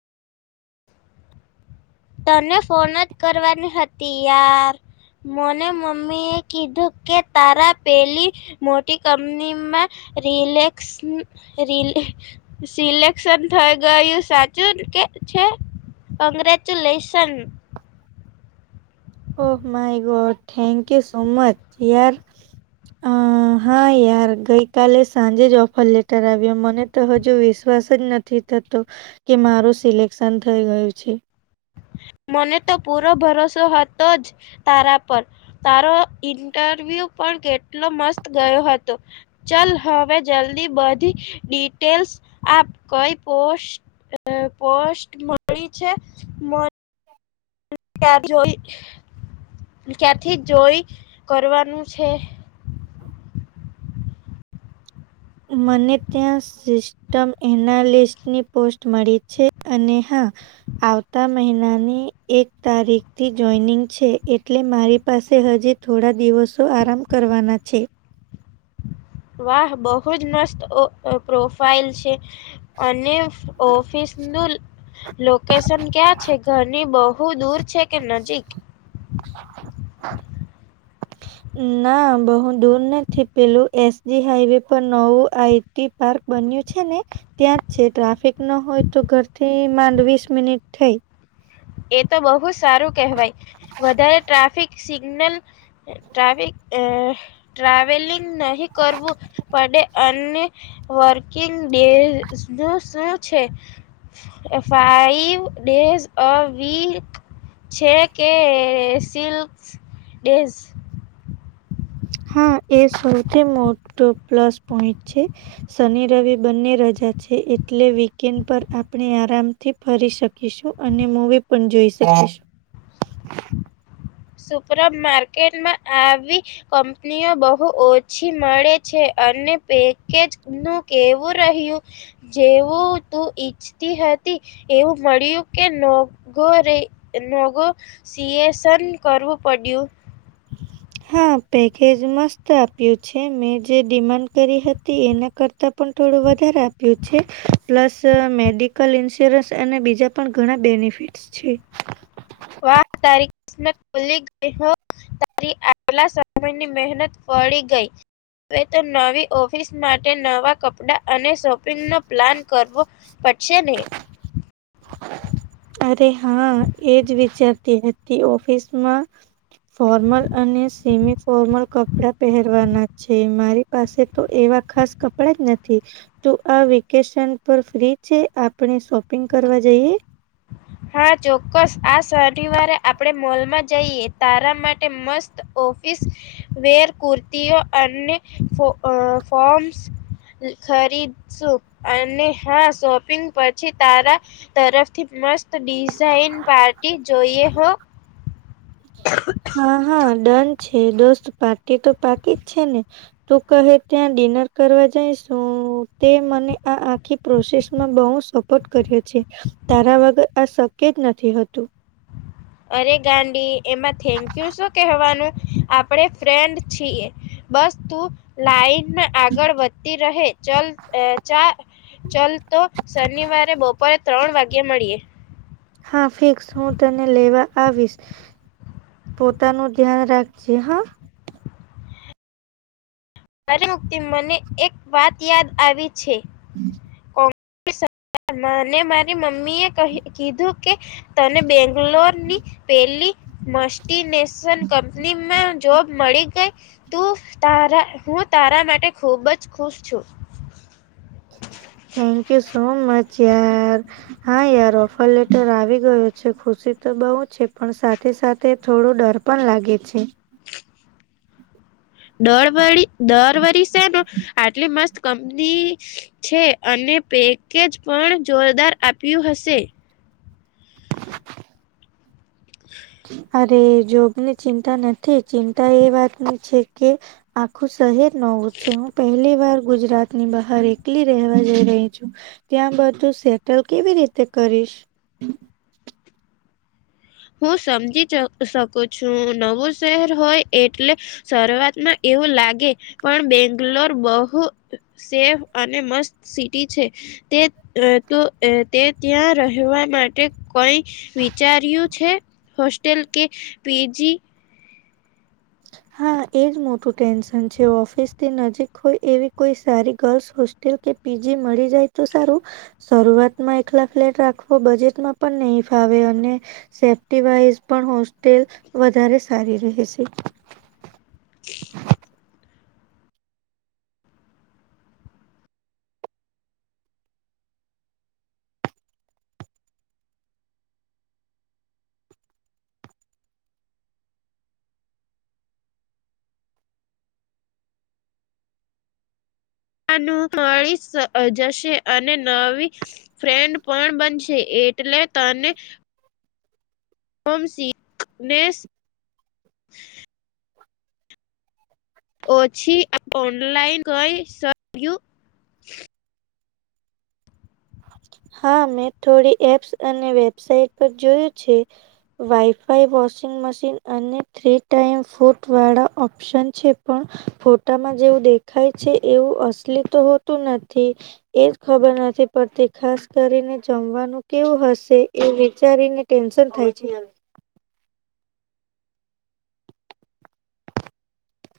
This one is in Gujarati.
તને ફોન જ કરવાની હતી યાર. મને મમ્મી એ કીધું કે તારા પેલી. મોટી કંપનીમાં રલેસ ર. સિલેક્શન થઈ ગયું સાચું કે છે અંગ્રેજ. ચુ lesson oh! My god thank you so much યાર. અ હા યાર ગઈકાલે સાંજે જ ઓફર લેટર આવ્યો મને. તો હજુ વિશ્વાસ જ નથી થતો કે મારું સિલેક્શન થઈ ગયું છે. મને તો પૂરો ભરોસો હતો જ. તારા પર. તારો ઇન્ટરવ્યુ પણ કેટલો મસ્ત ગયો હતો. ચલ હવે જલ્દી બધી ડિટેલ્સ આપ. કઈ પોસ્ટ અ પોસ્ટ મળી છે મ કે આ જોઈ ક્યાંથી જોઈ કરવાનું છે? મને ત્યાં સીસ ટમ એનાલિસ્ટની પોસ્ટ મળી છે અને હા આવતા મહિનાની એક તારીખથી જોઈનિંગ છે એટલે મારી પાસે હજી થોડા દિવસો આરામ કરવાના છે. વાહ! બહુ જ મસ્ત ઓ ઓ પ્રોફાઈલ છે. અને ઓફીસનું લોકેશન ક્યાં છે ઘરની બહુ દૂર છે કે નજીક? ના બહુ દૂર નથી પેલું એસજી હાઈવે પર નવું આઈટી પાર્ક બન્યું છે ને ત્યાં જ છે. ટ્રાફિક ન હોય તો ઘરથી માંડ વીસ મિનિટ થઈ. એ તો બહુ સારું કહેવાય વધારે ટ્રાફિક સિગ્ નલ ટ્રાફિક અ ટ્રાવેલિંગ નહીં કરવું પડે અ ને વર્કિંગ ડેઝ નું શું છે? અ ફાઈવ ડેઝ અ વીક છે કે સિલ્કસ ડેઝ? હા એ સૌથી મોટો પ્લસ પોઈન્ટ છે. શનિ રવિ બંને રજા છે એટલે વીકેન્ડ પર આપણે આરામથી ફરી શકીશું અને મૂવી પણ જોઈ શકીશું. સુપરા માર્કેટમાં આવી કંપનીઓ બહુ ઓછી મળે છે અને પેકેજનું કેવું રહ્યું? જેવું તું ઇચ્ ઈચ્છતી હતી એવું મળ્યું કે નોગો રે નોગો સીએશન કરવું પડ્યું? હા પેકેજ મસ્ત આપ્યું છે મેં જે ડિમાન્ડ કરી હતી એના કર તા પણ થોડું વધારે આપ્યું છે. પ્લસ મેડિકલ ઇન્સ્યોરન્સ અને બીજા પણ ઘણા બેનિફિટ્સ છે. વાહ! તારી કિસ્મત ખૂલી ગઇ હો. તારી આગલા સમયની મહેનત ફળી ગઈ. હવે તો નવી ઓફિસ માટે નવા કપડાં અને શોપિંગનો પ્લાન કરવો. પછે ને અરે! હા એજ વિચારતી હતી ઓફિસમાં ફોર્મલ અને સેમી ફોર્મલ કપડાં પહેરવાના છે મારી પાસે તો એવા ખાસ કપડાં જ નથી તો આ વેકેશન પર ફ્રી છે આપ આપણે શોપિંગ કરવા જઈએ? હા ચોક્કસ આ શનિવારે આપડણે મોલમાં જઈએ તારા માટે મસ્ત ઓફીસ વેર કુર્તીઓ અને ફો અ ફોમ્સ. ખરીદશું. અને હા શોપિંગ પછી તારા તરફથી મસ્ત ડિઝાઇન પાર્ટી જોઈએ હો. હા હા ડન છે. દોસ્ત પાર્ટી તો પાકી જ છે ને. તું કહે ત્યાં ડિનર કરવા જઈશું, તે મને આ આખી પ્રોસેસ માં બઉ સોખ કર્યું છે તારા વગર આ શક્ય જ નથી હતું. અરે ગાડી એમાં થેન્કયુ શું કવાનું આપણે ફ્રેન્ડ છીએ. બસ તું લાઈન આગળ વધતી રહે ચલ અ ચા ચાલ તો શનિવારે બપોરે ત્રણ વાગે મળીએ. હા ફિક્સ હું તને લેવા આવીશ. પોતાનું ધ્યાન રાખજે હા. મારે મુક્તિ મને એક વાત યાદ આવી છે હમ. [unintelligible] મને મારી મમ્મી એ ક કીધું કે તને બેંગ્લોર ની પેલી મસ્ટ ટીનેશન કંપનીમાં જોબ મળી ગઈ તું તારા હું તારા માટે ખૂબ જ ખુશ છું. થેન્ક યુ સો મચ યાર. હા યાર ઓફર લેટર આવી ગયો છે ખુશી તો બઉુ છે, પણ સાથે સા થે થોડો ડર પણ લાગે છે. દર વળી દર વર સેનું આટલી મસ્ત કંપની છે અને પેકેજ પણ જોરદાર આપ્યું હશે. અરે જોબની ચિંતા નથી ચિંતા એ વાતની છે કે આખું શહેર નવું જ છે હું પહેલી વાર ગુજરાત ની બહાર એકલી રહેવા જઈ રહી છું. ત્યાં બધું સેટલ કેવી રીતે કરીશ. હું સમજી શકું છું, નવું શહેર હોય એટલે શરૂઆતમાં એવું લાગે પણ બેંગલોર બહુ સેફ અને મસ્ત સિટી છે તે તે ત્યાં રહેવા માટે કઈ વિચાર્યું છે, હોસ્ટલ કે પી જી. હા એજ મોટું ટેન્શન છે, ઓફિસ થી નજીક હોય એવી કોઈ સારી ગર્લ્સ હોસ્ટ કે પી જી મળી જાય તો સારું શરૂઆતમાં એકલા ફ્લેટ રાખવો બજેટમાં પણ નહીં ફાવે, અને સેફ્ટી વાઈઝ પણ હોસ્ટેલ વધારે સારી રહેશે. આનું મળી જશે અને નવી ફ્રેન્ડ પણ બનશે એટલે તને હોમ સિકનેસ ઓછી ઓનલાઇન કઈ શક્યું હા મેં થોડી એપ્સ અને વેબસાઇટ પર જોયું છે. વાઈફાઈ, વોશિંગ મશીન અને થ્રી ટાઈમ ફૂટ વાળા ઓ ઓપ્શન છે પણ ફોટામાં જેવું દેખાય છે એવું અસલી તો હોતું નથી. એજ ખબર નથી પરથી ખાસ કરીને જમવાનું કેવું હશે, એ વિચારીને ટેન્શન થાય છે.